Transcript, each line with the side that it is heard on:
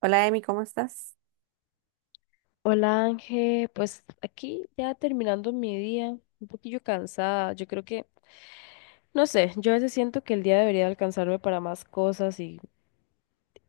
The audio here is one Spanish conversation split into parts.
right: Hola, Emi, ¿cómo estás?
left: Hola Ángel, pues aquí ya terminando mi día, un poquillo cansada. Yo creo que, no sé, yo a veces siento que el día debería alcanzarme para más cosas y,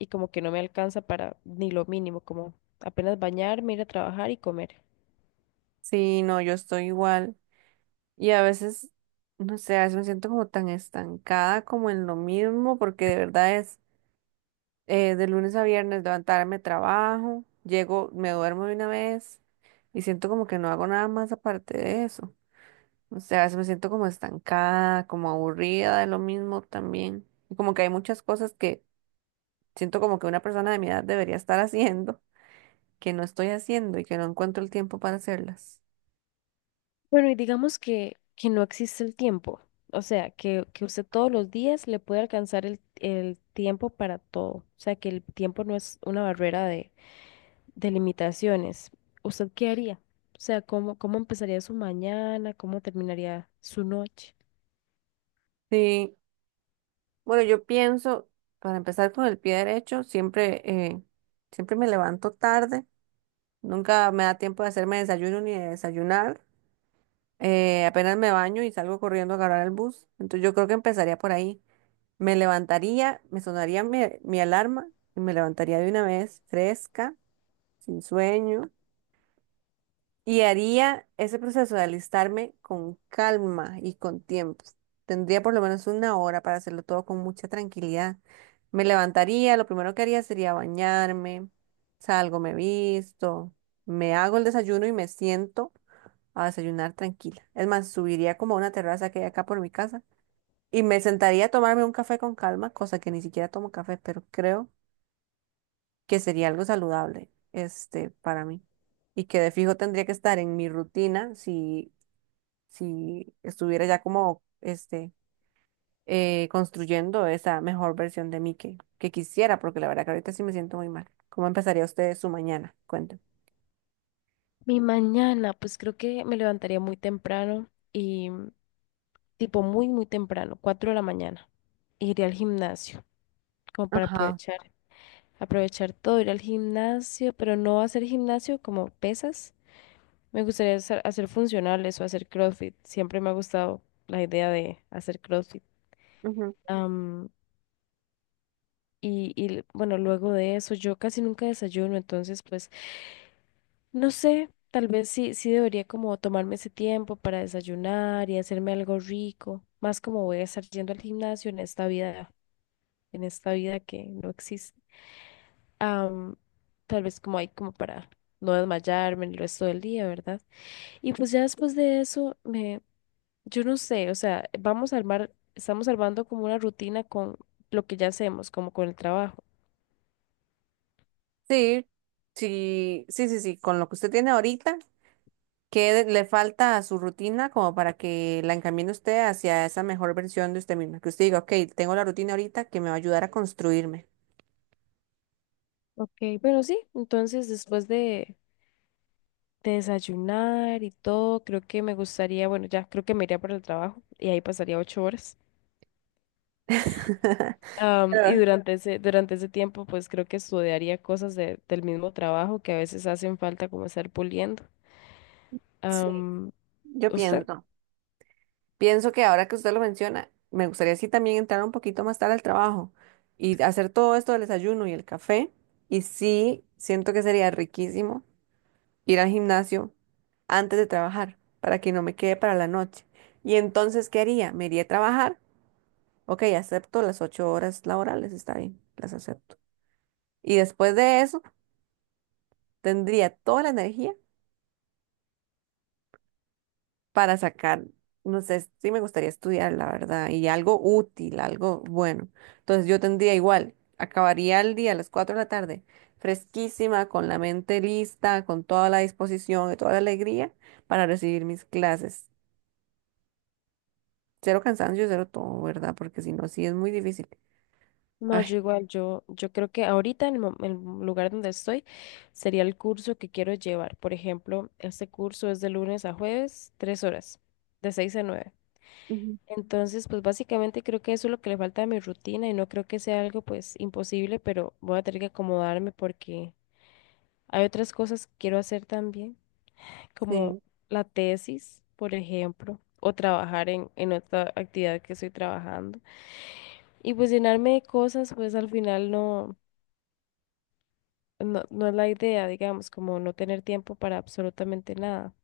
left: y como que no me alcanza para ni lo mínimo, como apenas bañarme, ir a trabajar y comer.
right: Sí, no, yo estoy igual. Y a veces, no sé, a veces me siento como tan estancada como en lo mismo, porque de verdad es de lunes a viernes levantarme trabajo, llego, me duermo de una vez y siento como que no hago nada más aparte de eso. O sea, a veces me siento como estancada, como aburrida de lo mismo también. Y como que hay muchas cosas que siento como que una persona de mi edad debería estar haciendo, que no estoy haciendo y que no encuentro el tiempo para hacerlas.
left: Bueno, y digamos que no existe el tiempo, o sea, que usted todos los días le puede alcanzar el tiempo para todo, o sea, que el tiempo no es una barrera. Delimitaciones. ¿Usted qué haría? O sea, ¿cómo, cómo empezaría su mañana? ¿Cómo terminaría su noche?
right: Sí. Bueno, yo pienso, para empezar con el pie derecho, siempre, siempre me levanto tarde, nunca me da tiempo de hacerme desayuno ni de desayunar, apenas me baño y salgo corriendo a agarrar el bus, entonces yo creo que empezaría por ahí. Me levantaría, me sonaría mi alarma y me levantaría de una vez fresca, sin sueño. Y haría ese proceso de alistarme con calma y con tiempo. Tendría por lo menos una hora para hacerlo todo con mucha tranquilidad. Me levantaría, lo primero que haría sería bañarme, salgo, me visto, me hago el desayuno y me siento a desayunar tranquila. Es más, subiría como a una terraza que hay acá por mi casa y me sentaría a tomarme un café con calma, cosa que ni siquiera tomo café, pero creo que sería algo saludable, este, para mí y que de fijo tendría que estar en mi rutina si si estuviera ya como este construyendo esa mejor versión de mí que quisiera, porque la verdad que ahorita sí me siento muy mal. ¿Cómo empezaría usted su mañana? Cuéntame.
left: Mi mañana, pues creo que me levantaría muy temprano y tipo muy, muy temprano, 4 de la mañana. Iría al gimnasio, como para
right: Ajá.
left: aprovechar, aprovechar todo, ir al gimnasio, pero no hacer gimnasio como pesas. Me gustaría hacer, hacer funcionales o hacer CrossFit. Siempre me ha gustado la idea de hacer CrossFit.
right: Ujú.
left: Y bueno, luego de eso, yo casi nunca desayuno, entonces pues no sé, tal vez sí debería como tomarme ese tiempo para desayunar y hacerme algo rico, más como voy a estar yendo al gimnasio en esta vida que no existe. Am, Tal vez como hay como para no desmayarme el resto del día, ¿verdad? Y pues ya después de eso, me, yo no sé, o sea, vamos a armar, estamos armando como una rutina con lo que ya hacemos, como con el trabajo.
right: Sí, sí, sí, sí, sí, con lo que usted tiene ahorita, ¿qué de- le falta a su rutina como para que la encamine usted hacia esa mejor versión de usted misma? Que usted diga, ok, tengo la rutina ahorita que me va a ayudar a construirme.
left: Ok, bueno, sí, entonces después de desayunar y todo, creo que me gustaría, bueno, ya creo que me iría para el trabajo y ahí pasaría 8 horas. Y
right: Pero,
left: durante ese tiempo, pues creo que estudiaría cosas del mismo trabajo que a veces hacen falta como estar puliendo.
right: sí,
left: Am,
right: yo
left: ¿Usted?
right: pienso. Pienso que ahora que usted lo menciona, me gustaría sí también entrar un poquito más tarde al trabajo y hacer todo esto del desayuno y el café. Y sí, siento que sería riquísimo ir al gimnasio antes de trabajar para que no me quede para la noche. Y entonces, ¿qué haría? Me iría a trabajar. Ok, acepto las 8 horas laborales, está bien, las acepto. Y después de eso, tendría toda la energía para sacar, no sé, sí me gustaría estudiar, la verdad, y algo útil, algo bueno. Entonces yo tendría igual, acabaría el día a las 4 de la tarde, fresquísima, con la mente lista, con toda la disposición y toda la alegría para recibir mis clases. Cero cansancio, cero todo, ¿verdad? Porque si no, sí es muy difícil.
left: No,
right: Ay,
left: yo igual, yo creo que ahorita en el, el lugar donde estoy sería el curso que quiero llevar. Por ejemplo, este curso es de lunes a jueves, 3 horas, de 6 a 9.
right: ujú,
left: Entonces, pues básicamente creo que eso es lo que le falta a mi rutina y no creo que sea algo pues imposible, pero voy a tener que acomodarme porque hay otras cosas que quiero hacer también, como
right: sí.
left: la tesis, por ejemplo, o trabajar en otra actividad que estoy trabajando. Y pues llenarme de cosas, pues al final no es la idea, digamos, como no tener tiempo para absolutamente nada.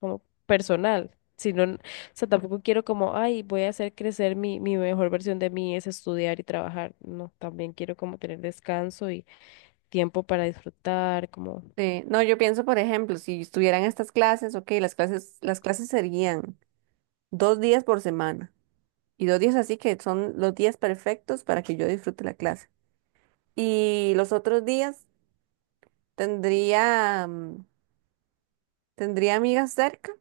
left: Como personal, sino, o sea, tampoco quiero como, ay, voy a hacer crecer mi mejor versión de mí es estudiar y trabajar, no, también quiero como tener descanso y tiempo para disfrutar, como,
right: Sí. No, yo pienso, por ejemplo, si estuvieran estas clases, ok, las clases serían 2 días por semana. Y 2 días así que son los días perfectos para que yo disfrute la clase. Y los otros días tendría, tendría amigas cerca.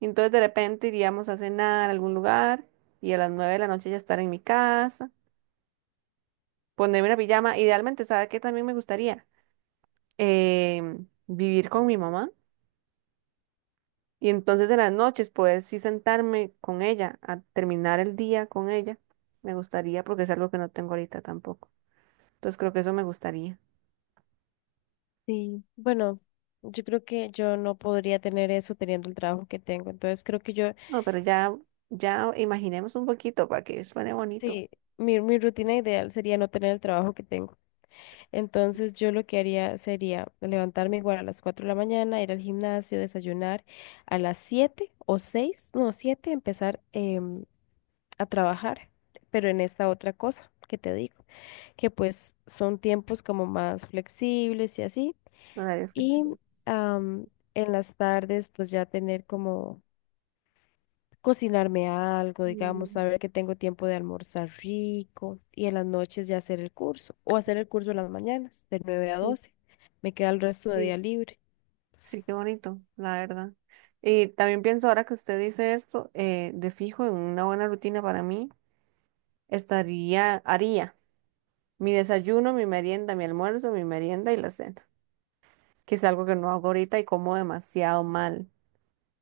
right: Y entonces de repente iríamos a cenar a algún lugar y a las 9 de la noche ya estar en mi casa, ponerme una pijama. Idealmente, ¿sabe qué también me gustaría? Eh, Vivir con mi mamá. Y entonces en las noches poder sí sentarme con ella, a terminar el día con ella. Me gustaría porque es algo que no tengo ahorita tampoco. Entonces creo que eso me gustaría.
left: sí, bueno, yo creo que yo no podría tener eso teniendo el trabajo que tengo, entonces creo que yo,
right: No, pero ya, ya imaginemos un poquito para que suene bonito.
left: sí. Mi rutina ideal sería no tener el trabajo que tengo. Entonces yo lo que haría sería levantarme igual a las 4 de la mañana, ir al gimnasio, desayunar, a las 7 o 6, no, 7, empezar a trabajar, pero en esta otra cosa que te digo, que pues son tiempos como más flexibles y así.
right: La verdad es que
left: Y
right: sí.
left: am, en las tardes pues ya tener como cocinarme algo, digamos,
right: Mm,
left: saber que tengo tiempo de almorzar rico y en las noches ya hacer el curso o hacer el curso en las mañanas de nueve a
right: sí,
left: doce, Me queda el resto de
right: sí.
left: día libre.
right: Sí, qué bonito, la verdad. Y también pienso ahora que usted dice esto, de fijo, en una buena rutina para mí, estaría, haría mi desayuno, mi merienda, mi almuerzo, mi merienda y la cena, que es algo que no hago ahorita y como demasiado mal.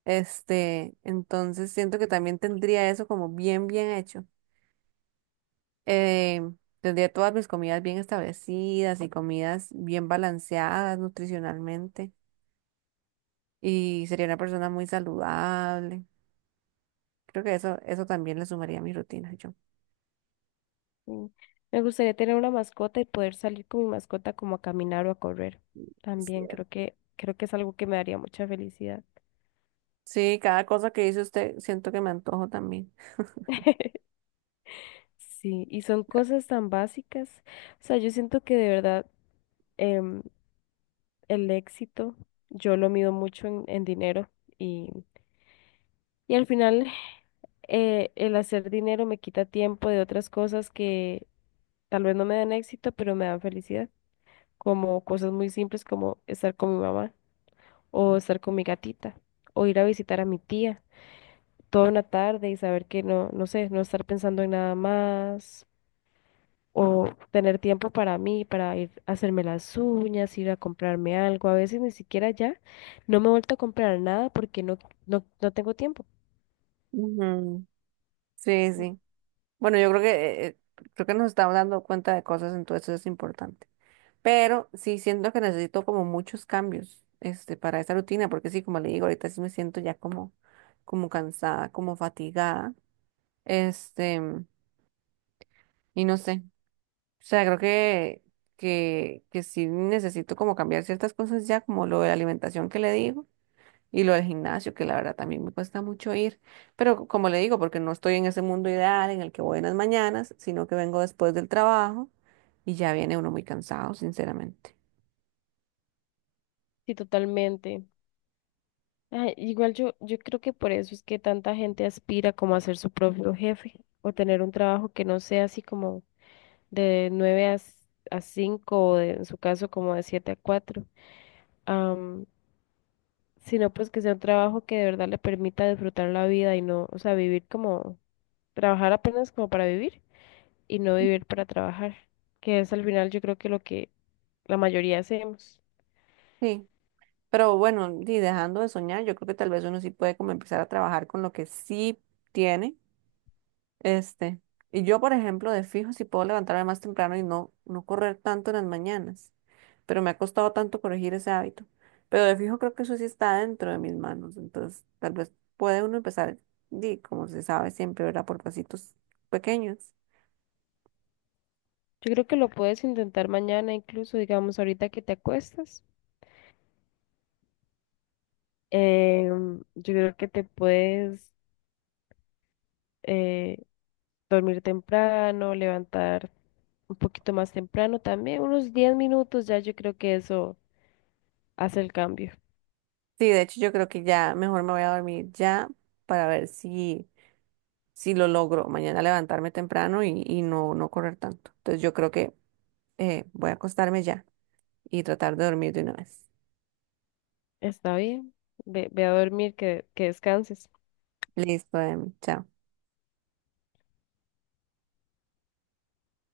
right: Este, entonces siento que también tendría eso como bien, bien hecho. Eh, Tendría todas mis comidas bien establecidas y comidas bien balanceadas nutricionalmente. Y sería una persona muy saludable. Creo que eso también le sumaría a mi rutina, yo.
left: Mm. Me gustaría tener una mascota y poder salir con mi mascota como a caminar o a correr.
right: Es
left: También
right: cierto.
left: creo que es algo que me daría mucha felicidad.
right: Sí, cada cosa que dice usted, siento que me antojo también.
left: Sí, y son cosas tan básicas. O sea, yo siento que de verdad em, el éxito yo lo mido mucho en dinero y, y al final el hacer dinero me quita tiempo de otras cosas que tal vez no me dan éxito, pero me dan felicidad, como cosas muy simples como estar con mi mamá o estar con mi gatita o ir a visitar a mi tía toda una tarde y saber que no, no sé, no estar pensando en nada más. O tener tiempo para mí, para ir a hacerme las uñas, ir a comprarme algo. A veces ni siquiera ya no me he vuelto a comprar nada porque no tengo tiempo.
right: Ujú. Sí, sí. Bueno, yo creo que nos estamos dando cuenta de cosas, entonces eso es importante. Pero sí siento que necesito como muchos cambios este, para esa rutina, porque sí, como le digo, ahorita sí me siento ya como, como cansada, como fatigada. Este, y no sé. O sea, creo que sí necesito como cambiar ciertas cosas ya, como lo de la alimentación que le digo, y lo del gimnasio, que la verdad también me cuesta mucho ir. Pero co- como le digo, porque no estoy en ese mundo ideal en el que voy en las mañanas, sino que vengo después del trabajo y ya viene uno muy cansado, sinceramente.
left: Sí, totalmente. Ay, igual yo, yo creo que por eso es que tanta gente aspira como a ser su propio jefe o tener un trabajo que no sea así como de 9 a, a 5 o en su caso como de 7 a cuatro, am, sino pues que sea un trabajo que de verdad le permita disfrutar la vida y no, o sea, vivir como trabajar apenas como para vivir y no vivir para trabajar, que es al final yo creo que lo que la mayoría hacemos.
right: Sí. Pero bueno, y dejando de soñar, yo creo que tal vez uno sí puede como empezar a trabajar con lo que sí tiene, este. Y yo, por ejemplo, de fijo, sí puedo levantarme más temprano y no, no correr tanto en las mañanas. Pero me ha costado tanto corregir ese hábito. Pero de fijo creo que eso sí está dentro de mis manos. Entonces, tal vez puede uno empezar, di, como se sabe siempre, ¿verdad? Por pasitos pequeños.
left: Yo creo que lo puedes intentar mañana, incluso digamos ahorita que te acuestas. Yo creo que te puedes eh, dormir temprano, levantar un poquito más temprano también, unos 10 minutos ya yo creo que eso hace el cambio.
right: Sí, de hecho, yo creo que ya mejor me voy a dormir ya para ver si si lo logro mañana levantarme temprano y no, no correr tanto. Entonces yo creo que voy a acostarme ya y tratar de dormir de una vez.
left: Está bien, ve, ve a dormir, que descanses.
right: Listo, Em, chao.